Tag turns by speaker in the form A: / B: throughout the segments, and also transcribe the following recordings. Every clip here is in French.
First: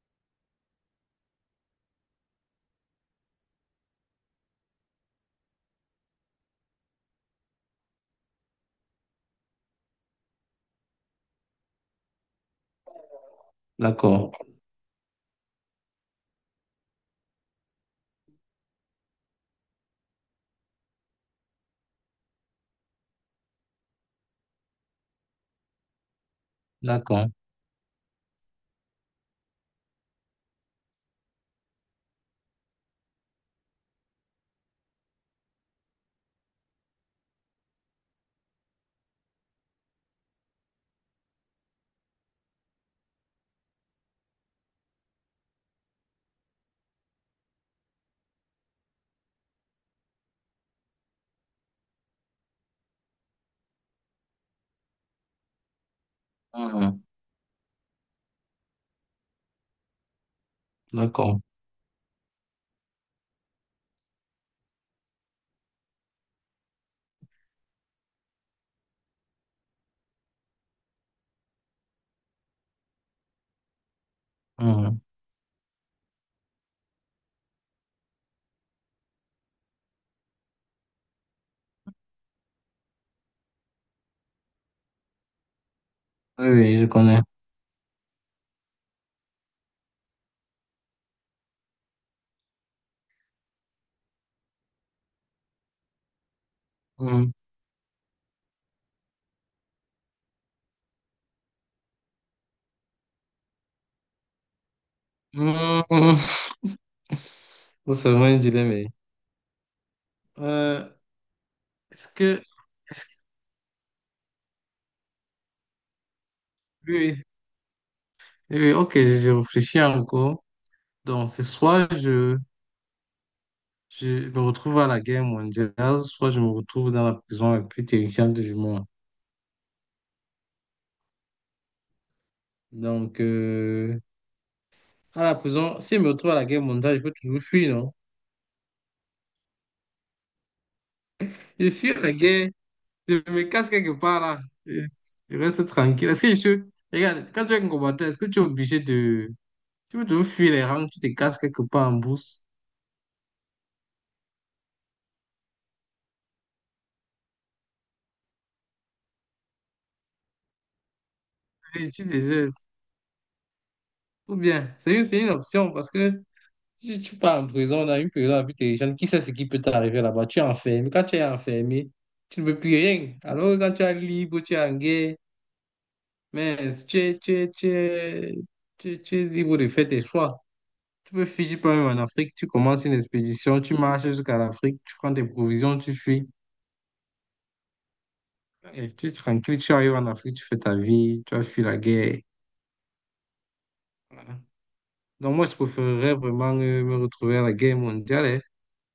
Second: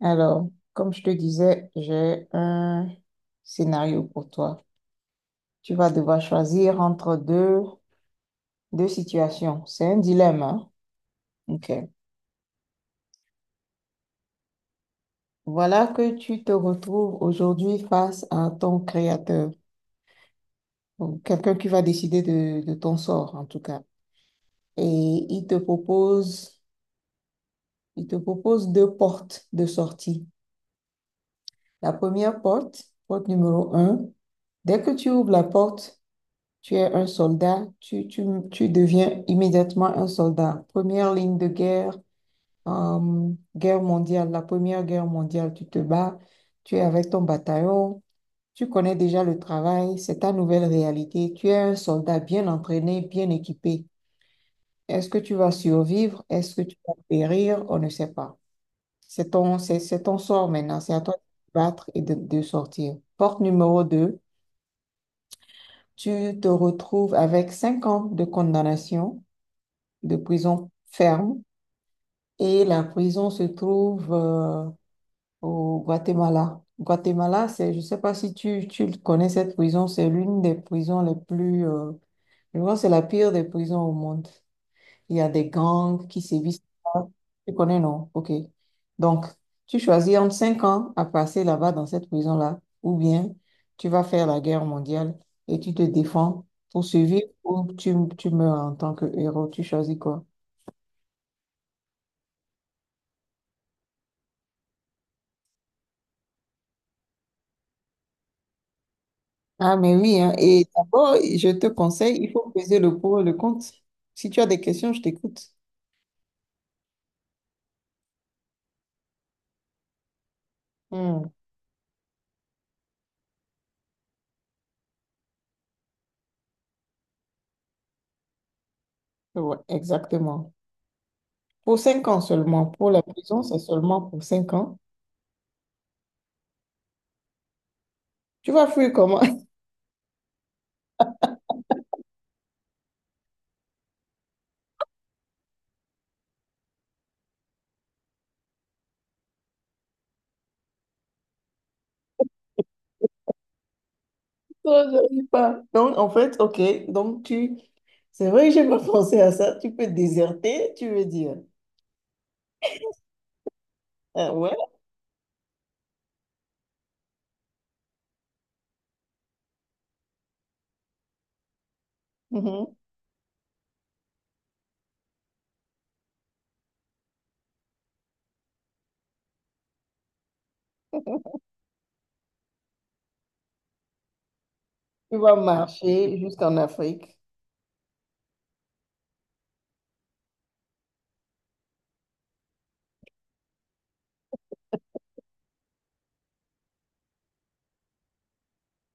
A: Alors, comme je te disais, j'ai un scénario pour toi. Tu vas devoir choisir entre deux situations. C'est un dilemme, hein? OK.
B: D'accord,
A: Voilà que tu te retrouves aujourd'hui face à ton créateur, ou quelqu'un qui va décider de ton sort, en tout cas. Et il te propose,
B: d'accord,
A: il te propose deux portes de sortie. La première porte, porte numéro un, dès que tu ouvres la porte, tu es un soldat, tu deviens immédiatement un soldat. Première ligne de guerre, la Première Guerre mondiale, tu te bats, tu es avec ton bataillon, tu connais déjà le travail, c'est ta nouvelle réalité. Tu es un soldat bien entraîné, bien équipé. Est-ce que tu vas survivre? Est-ce que tu vas
B: mhm.
A: périr? On ne sait pas. C'est ton sort maintenant, c'est à toi de
B: D'accord.
A: te battre et de sortir. Porte numéro 2. Tu te retrouves avec 5 ans de condamnation de prison ferme et la prison se trouve
B: Mhm.
A: au Guatemala. Guatemala, c'est, je ne sais pas si tu connais cette prison, c'est l'une des prisons les plus, je crois que c'est la pire des prisons au monde. Il y a des gangs qui
B: Oui,
A: sévissent
B: oui, je
A: là.
B: connais.
A: Tu connais, non? OK. Donc, tu choisis entre 5 ans à passer là-bas dans cette prison-là, ou bien tu vas faire la guerre mondiale et tu te défends pour survivre
B: Mhm.
A: ou tu meurs en tant que héros. Tu choisis quoi?
B: Mhm. C'est vraiment un dilemme, eh.
A: Ah, mais oui, hein. Et
B: Euh,
A: d'abord, je te
B: est-ce
A: conseille, il
B: que,
A: faut peser le
B: est-ce que-
A: pour et le contre. Si tu as des questions, je t'écoute.
B: oui, oui, oui, oui, ok, je réfléchis encore.
A: Hmm,
B: Donc, c'est soit je me retrouve à la guerre mondiale, soit je me retrouve dans la prison la plus terrifiante du monde.
A: ouais, exactement. Pour 5 ans seulement. Pour la
B: Donc,
A: prison, c'est seulement pour 5 ans.
B: à la prison, si je me retrouve à la guerre mondiale, je peux toujours fuir, non?
A: Tu vas fuir comment?
B: Je fuis la guerre, je me casse quelque part là. Je je reste tranquille. Est-ce que je suis. Regarde, quand tu es un combattant, est-ce que tu es obligé de. Tu veux toujours fuir les rangs, tu te casses quelque part en bourse.
A: Non, j'arrive pas. Donc, en fait, OK. Donc, tu... C'est vrai que j'ai pas pensé à ça. Tu peux déserter, tu veux dire.
B: Et tu désires.
A: Ah
B: Ou
A: ouais.
B: bien, c'est c'est une option parce que tu pars en prison, dans une prison la plus terrifiante, qui sait ce qui peut t'arriver là-bas? Tu es enfermé. Quand tu es enfermé, tu ne peux plus
A: Mhm.
B: rien. Alors que quand tu es libre, tu es en guerre, mais tu es, tu es, tu es, tu es libre de faire tes choix. Tu peux fuir, tu peux même en Afrique, tu commences une expédition, tu marches jusqu'à l'Afrique, tu prends
A: Tu
B: tes
A: vas
B: provisions, tu
A: marcher
B: fuis.
A: jusqu'en Afrique.
B: Et tu es tranquille, tu arrives en Afrique, tu fais ta vie, tu as fui la guerre. Voilà. Donc moi, je préférerais vraiment me retrouver à la guerre mondiale hein,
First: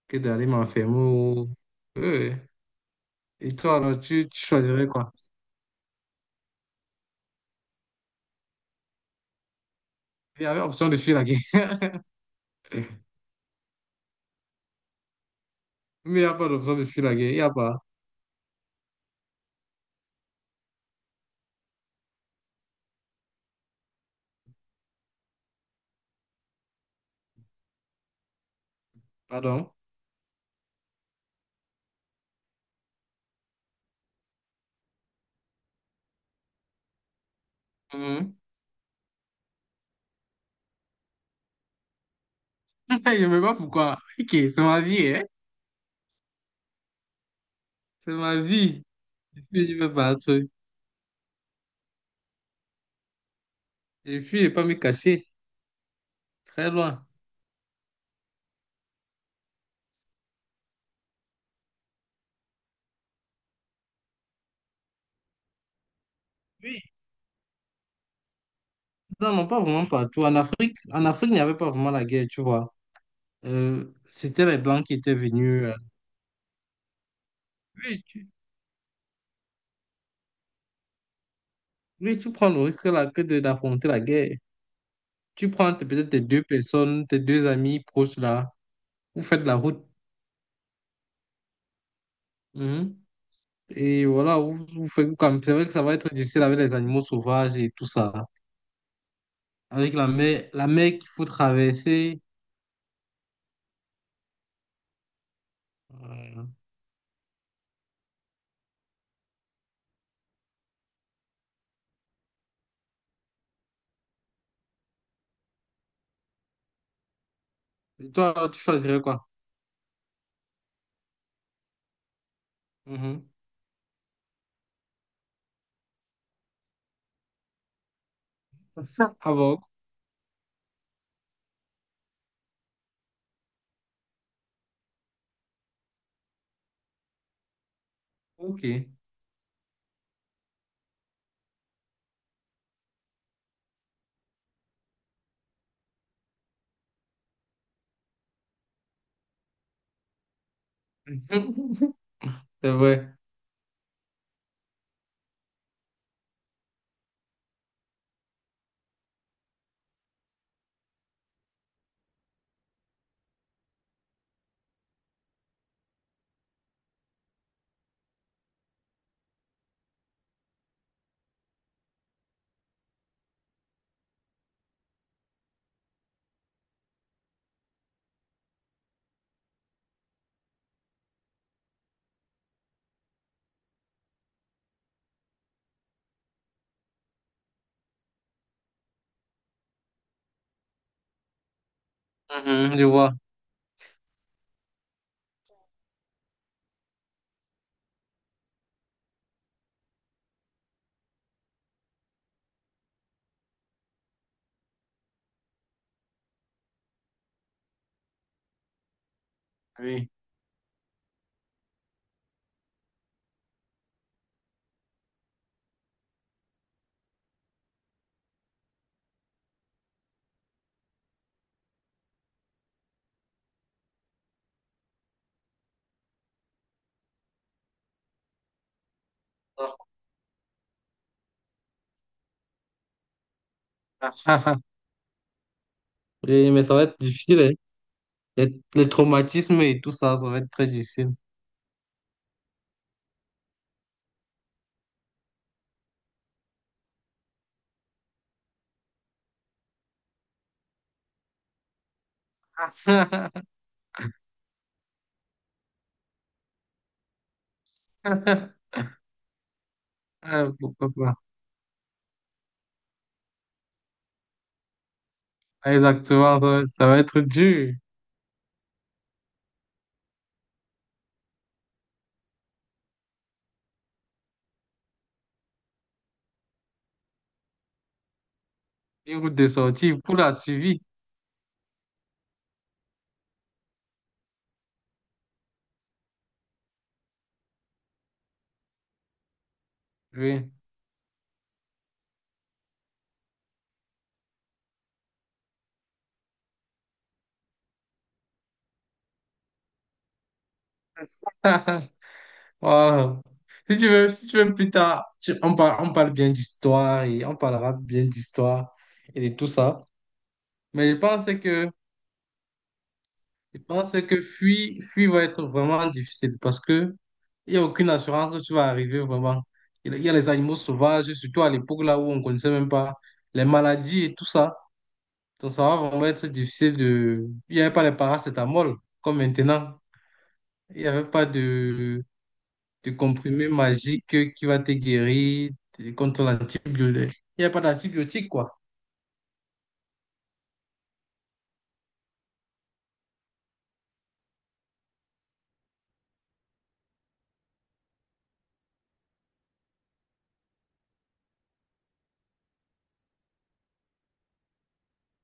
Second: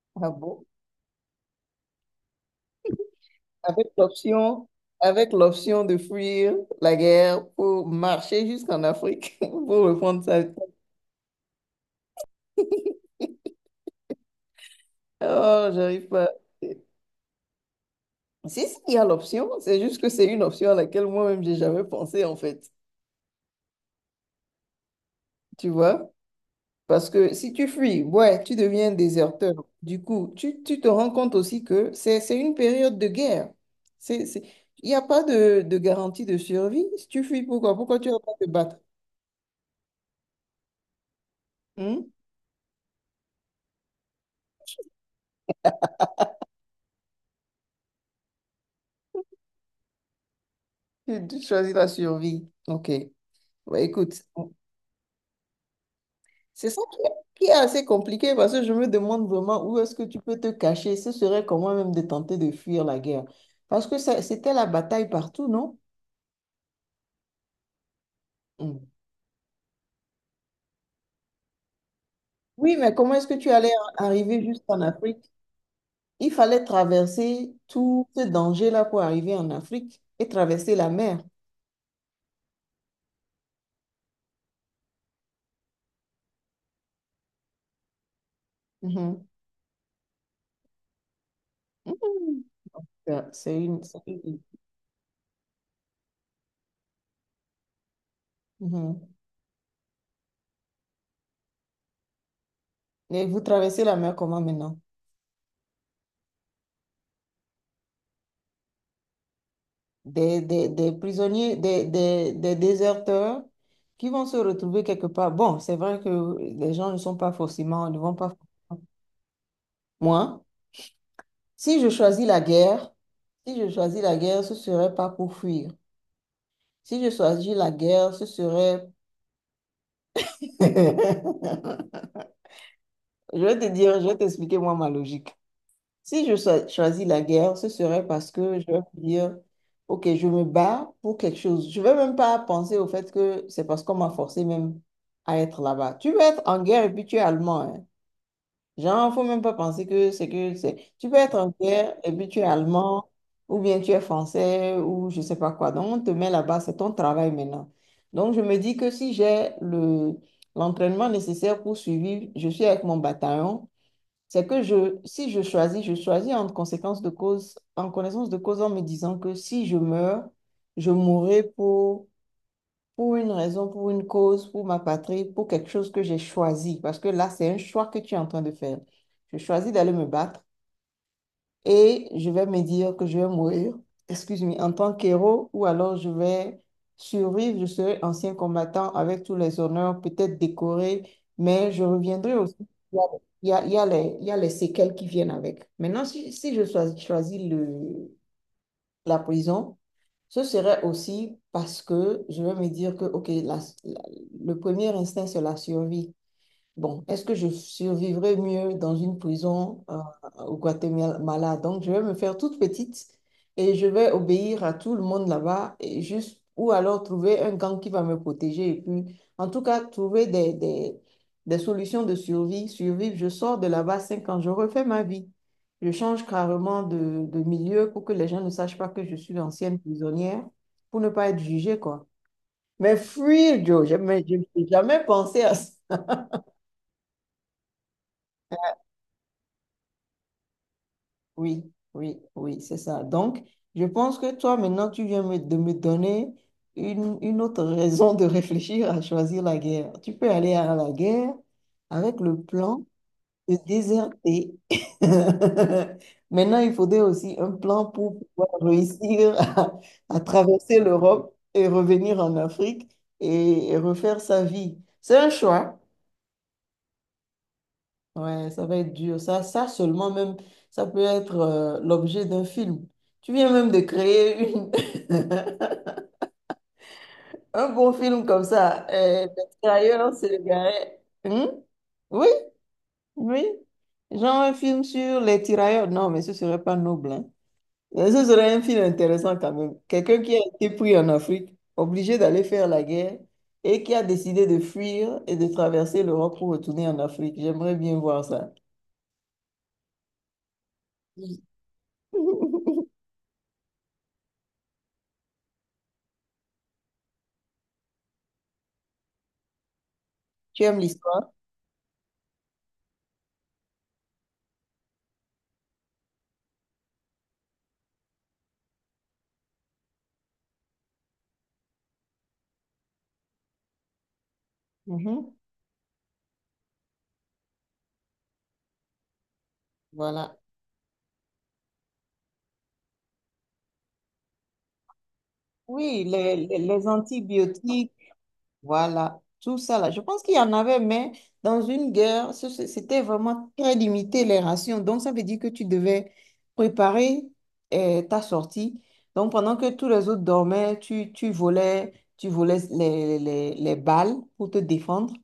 B: que
A: Ah
B: d'aller
A: bon?
B: m'enfermer au... Euh, Et toi,
A: avec
B: alors, tu
A: l'option,
B: choisirais quoi?
A: avec l'option de fuir la guerre pour marcher jusqu'en Afrique pour reprendre sa
B: Il y
A: vie.
B: avait option de fuir la guerre.
A: Oh, j'arrive
B: Mais il
A: pas.
B: n'y a pas d'option de fuir la guerre, il n'y a pas.
A: Si, si, il y a l'option, c'est juste que c'est une option à laquelle moi-même j'ai jamais pensé en fait, tu vois? Parce que si tu fuis, ouais, tu deviens déserteur.
B: Pardon?
A: Du coup, tu te rends compte aussi que c'est une période de guerre. C'est, c'est... Il n'y a pas de garantie de survie. Si tu fuis, pourquoi? Pourquoi tu vas pas
B: Mhm.
A: te battre? Hmm?
B: Je ne sais pas pourquoi. Ok, c'est ma vie, hein? C'est ma vie. Je fuis, je ne veux pas un truc.
A: Tu choisis la survie. OK. Ouais,
B: Je
A: écoute,
B: fuis, je ne vais pas me cacher.
A: c'est
B: Très
A: ça qui
B: loin.
A: est, qui est assez compliqué parce que je me demande vraiment où est-ce que tu peux te cacher. Ce serait comment même de tenter de fuir la guerre. Parce que c'était la bataille partout, non?
B: Oui.
A: Mm.
B: Non, non, pas vraiment partout. En Afrique, il n'y avait pas vraiment la guerre, tu vois.
A: Oui, mais comment est-ce que tu allais
B: Euh,
A: arriver
B: c'était les
A: jusqu'en
B: Blancs qui étaient
A: Afrique?
B: venus.
A: Il fallait traverser
B: Oui,
A: tout ce
B: tu,
A: danger-là pour arriver en Afrique et traverser la mer.
B: oui, tu prends le risque là que d'affronter la guerre. Tu prends peut-être tes deux personnes, tes deux amis proches là, vous
A: Mhm.
B: faites la route.
A: Mhm.
B: Mhm.
A: Ça, c'est
B: Et voilà,
A: une-
B: vous faites comme. C'est vrai que ça va être difficile avec les animaux sauvages et tout ça.
A: Mhm.
B: Avec la mer qu'il faut traverser.
A: Et vous traversez la mer comment maintenant?
B: euh,
A: Des prisonniers, des déserteurs qui vont se retrouver quelque part. Bon, c'est vrai que les gens ne sont pas forcément, ne
B: et
A: vont pas
B: toi, tu
A: forcément.
B: choisirais quoi?
A: Moi, si je choisis la guerre,
B: Mhm.
A: si je choisis la guerre, ce serait pas pour fuir. Si je choisis la guerre, ce serait...
B: Ah bon,
A: Je vais te dire, je vais t'expliquer moi ma logique. Si je choisis la guerre, ce serait parce que
B: ok.
A: je vais me dire, OK, je me bats pour quelque chose. Je ne vais même pas penser au fait que c'est parce qu'on m'a forcé même à être là-bas. Tu peux être en guerre et puis tu es allemand, hein. Genre, il ne faut même pas penser Tu peux être en guerre et puis tu es
B: C'est
A: allemand
B: vrai.
A: ou bien tu es français ou je ne sais pas quoi. Donc, on te met là-bas, c'est ton travail maintenant. Donc, je me dis que si j'ai l'entraînement nécessaire pour suivre, je suis avec mon bataillon. C'est que si je choisis, je choisis en conséquence de cause, en connaissance de cause en me disant que si je meurs, je mourrai pour une raison, pour une cause, pour ma patrie, pour quelque chose que j'ai choisi. Parce que là, c'est un choix que tu es en train de faire. Je choisis d'aller me battre et je vais me dire que je vais mourir, excuse-moi, en tant qu'héros, ou alors je vais survivre, je serai ancien combattant avec tous les honneurs, peut-être décoré, mais je reviendrai aussi.
B: Mhm, je vois.
A: Il y a les séquelles qui viennent avec. Maintenant, si je choisis la prison, ce serait aussi parce que je vais me dire que, OK, le premier instinct, c'est la survie. Bon, est-ce que je survivrai mieux dans une prison
B: Oui.
A: au Guatemala? Donc, je vais me faire toute petite et je vais obéir à tout le monde là-bas et juste ou alors trouver un gang qui va me protéger et puis, en tout cas, trouver des solutions de survie, survivre. Je sors de là-bas 5 ans, je refais ma vie. Je change carrément de milieu pour que les gens ne sachent pas que je suis l'ancienne
B: Et-
A: prisonnière pour ne pas être jugée, quoi. Mais fuir, Joe, je n'ai jamais pensé à ça.
B: mais ça va être difficile, hein. Les traumatismes et tout ça, ça va être très difficile.
A: Oui, oui, oui, c'est ça. Donc, je pense que toi, maintenant, de me donner une autre raison de réfléchir à choisir la guerre. Tu peux aller à la guerre avec le plan de déserter. Maintenant, il faudrait aussi un plan pour pouvoir réussir à traverser
B: Pourquoi pas?
A: l'Europe et revenir en Afrique et refaire sa vie. C'est un
B: Ah,
A: choix.
B: exactement, ça va être dur.
A: Ouais, ça va être dur. Ça seulement même, ça peut être l'objet d'un film. Tu viens même de créer une... un bon film comme ça.
B: Une route de sortie
A: L'extérieur,
B: pour
A: c'est
B: la
A: le
B: suivi.
A: garet. Hum? Oui, oui. Genre un film sur les tirailleurs. Non, mais ce serait pas noble, hein. Mais ce serait un film intéressant quand même. Quelqu'un qui a
B: Oui.
A: été pris en Afrique, obligé d'aller faire la guerre et qui a décidé de fuir et de traverser l'Europe pour retourner en Afrique. J'aimerais bien voir ça.
B: Wow. Si tu veux, si tu veux plus tard, on parle bien d'histoire et on parlera bien d'histoire et de tout ça.
A: Tu aimes
B: Mais
A: l'histoire?
B: je pense que fuir va être vraiment difficile parce que Il n'y a aucune assurance que tu vas arriver vraiment. Il y a les animaux sauvages, surtout à l'époque là où on ne connaissait même pas les maladies et tout ça.
A: Mhm.
B: Donc ça va vraiment être difficile de... Il n'y avait pas les paracétamol comme maintenant.
A: Voilà.
B: Il n'y avait pas de comprimé magique qui va te guérir
A: Oui,
B: contre
A: les
B: l'antibiotique. Il n'y a pas
A: antibiotiques,
B: d'antibiotique quoi.
A: voilà, tout ça là. Je pense qu'il y en avait, mais dans une guerre, c'était vraiment très limité les rations. Donc, ça veut dire que tu devais préparer ta sortie. Donc, pendant que tous les autres dormaient, tu volais, tu volais les balles pour te défendre.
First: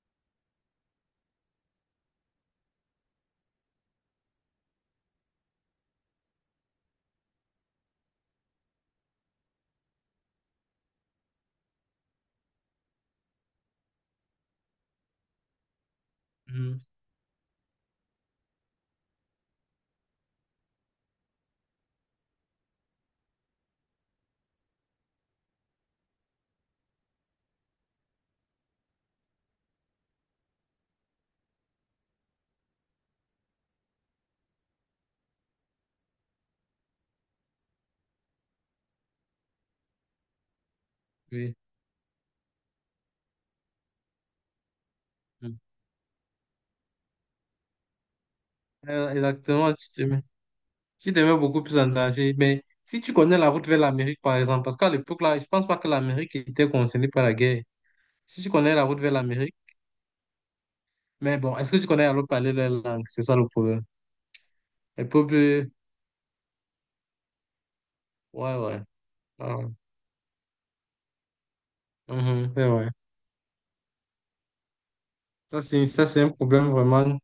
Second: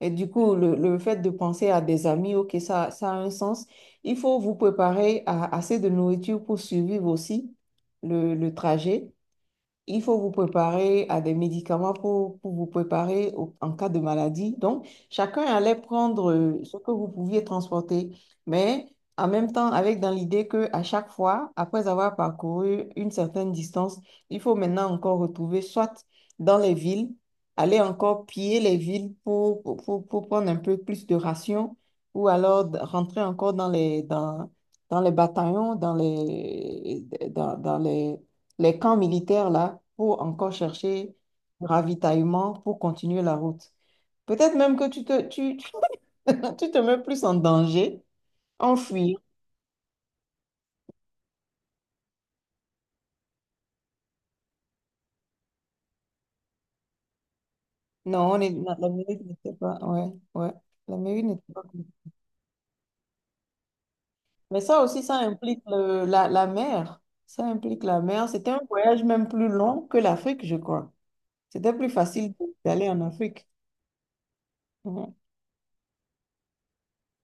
A: Et du coup, le fait de penser à des amis, ok, ça a un sens. Il faut vous préparer à assez de nourriture pour survivre aussi le trajet. Il faut vous préparer à des médicaments pour vous préparer en cas de maladie. Donc, chacun allait prendre ce
B: Mhm,
A: que vous pouviez transporter, mais en même temps, avec dans l'idée que à chaque fois, après avoir parcouru une certaine distance, il faut maintenant encore retrouver soit dans les villes, aller encore piller les villes pour prendre un peu plus de rations, ou alors rentrer encore dans les bataillons, dans les, dans, dans les camps militaires là pour encore chercher
B: oui.
A: du ravitaillement pour continuer la route. Peut-être même que
B: Mhm.
A: tu te mets plus en danger, en fuir.
B: Exactement, tu te mets beaucoup plus en danger. Mais si tu connais la route vers l'Amérique par exemple, parce qu'à l'époque là, je pense pas que l'Amérique était concernée par la guerre.
A: Non, on
B: Si tu
A: est,
B: connais
A: la
B: la
A: la
B: route vers
A: mairie n'était
B: l'Amérique,
A: pas. Ouais, ouais. La mairie
B: mais
A: n'était
B: bon,
A: pas
B: est-ce que
A: cool.
B: tu connais à l'autre parler leur langue? C'est ça le problème.
A: Mais ça aussi,
B: Les
A: ça implique
B: peuples,
A: la mer. Ça implique la mer. C'était
B: ouais,
A: un
B: ouais.
A: voyage même plus
B: Ah ouais.
A: long que l'Afrique, je crois. C'était plus facile
B: Mhm, c'est vrai.
A: d'aller en Afrique. Ouais.
B: Ça, c'est un problème vraiment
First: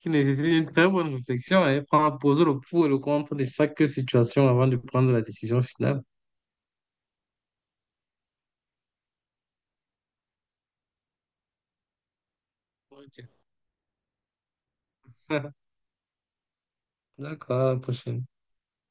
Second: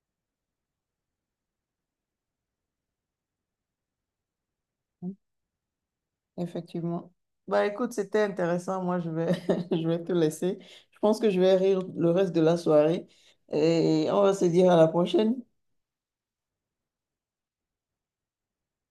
B: qui nécessite une très bonne réflexion et prendre, poser le pour et le contre de chaque situation avant de prendre la décision finale.
A: Effectivement. Bah écoute, c'était intéressant. Moi, je vais, je vais te laisser. Je pense que je vais rire le reste de la soirée
B: Ok.
A: et on va se dire à la prochaine.
B: D'accord, à la prochaine.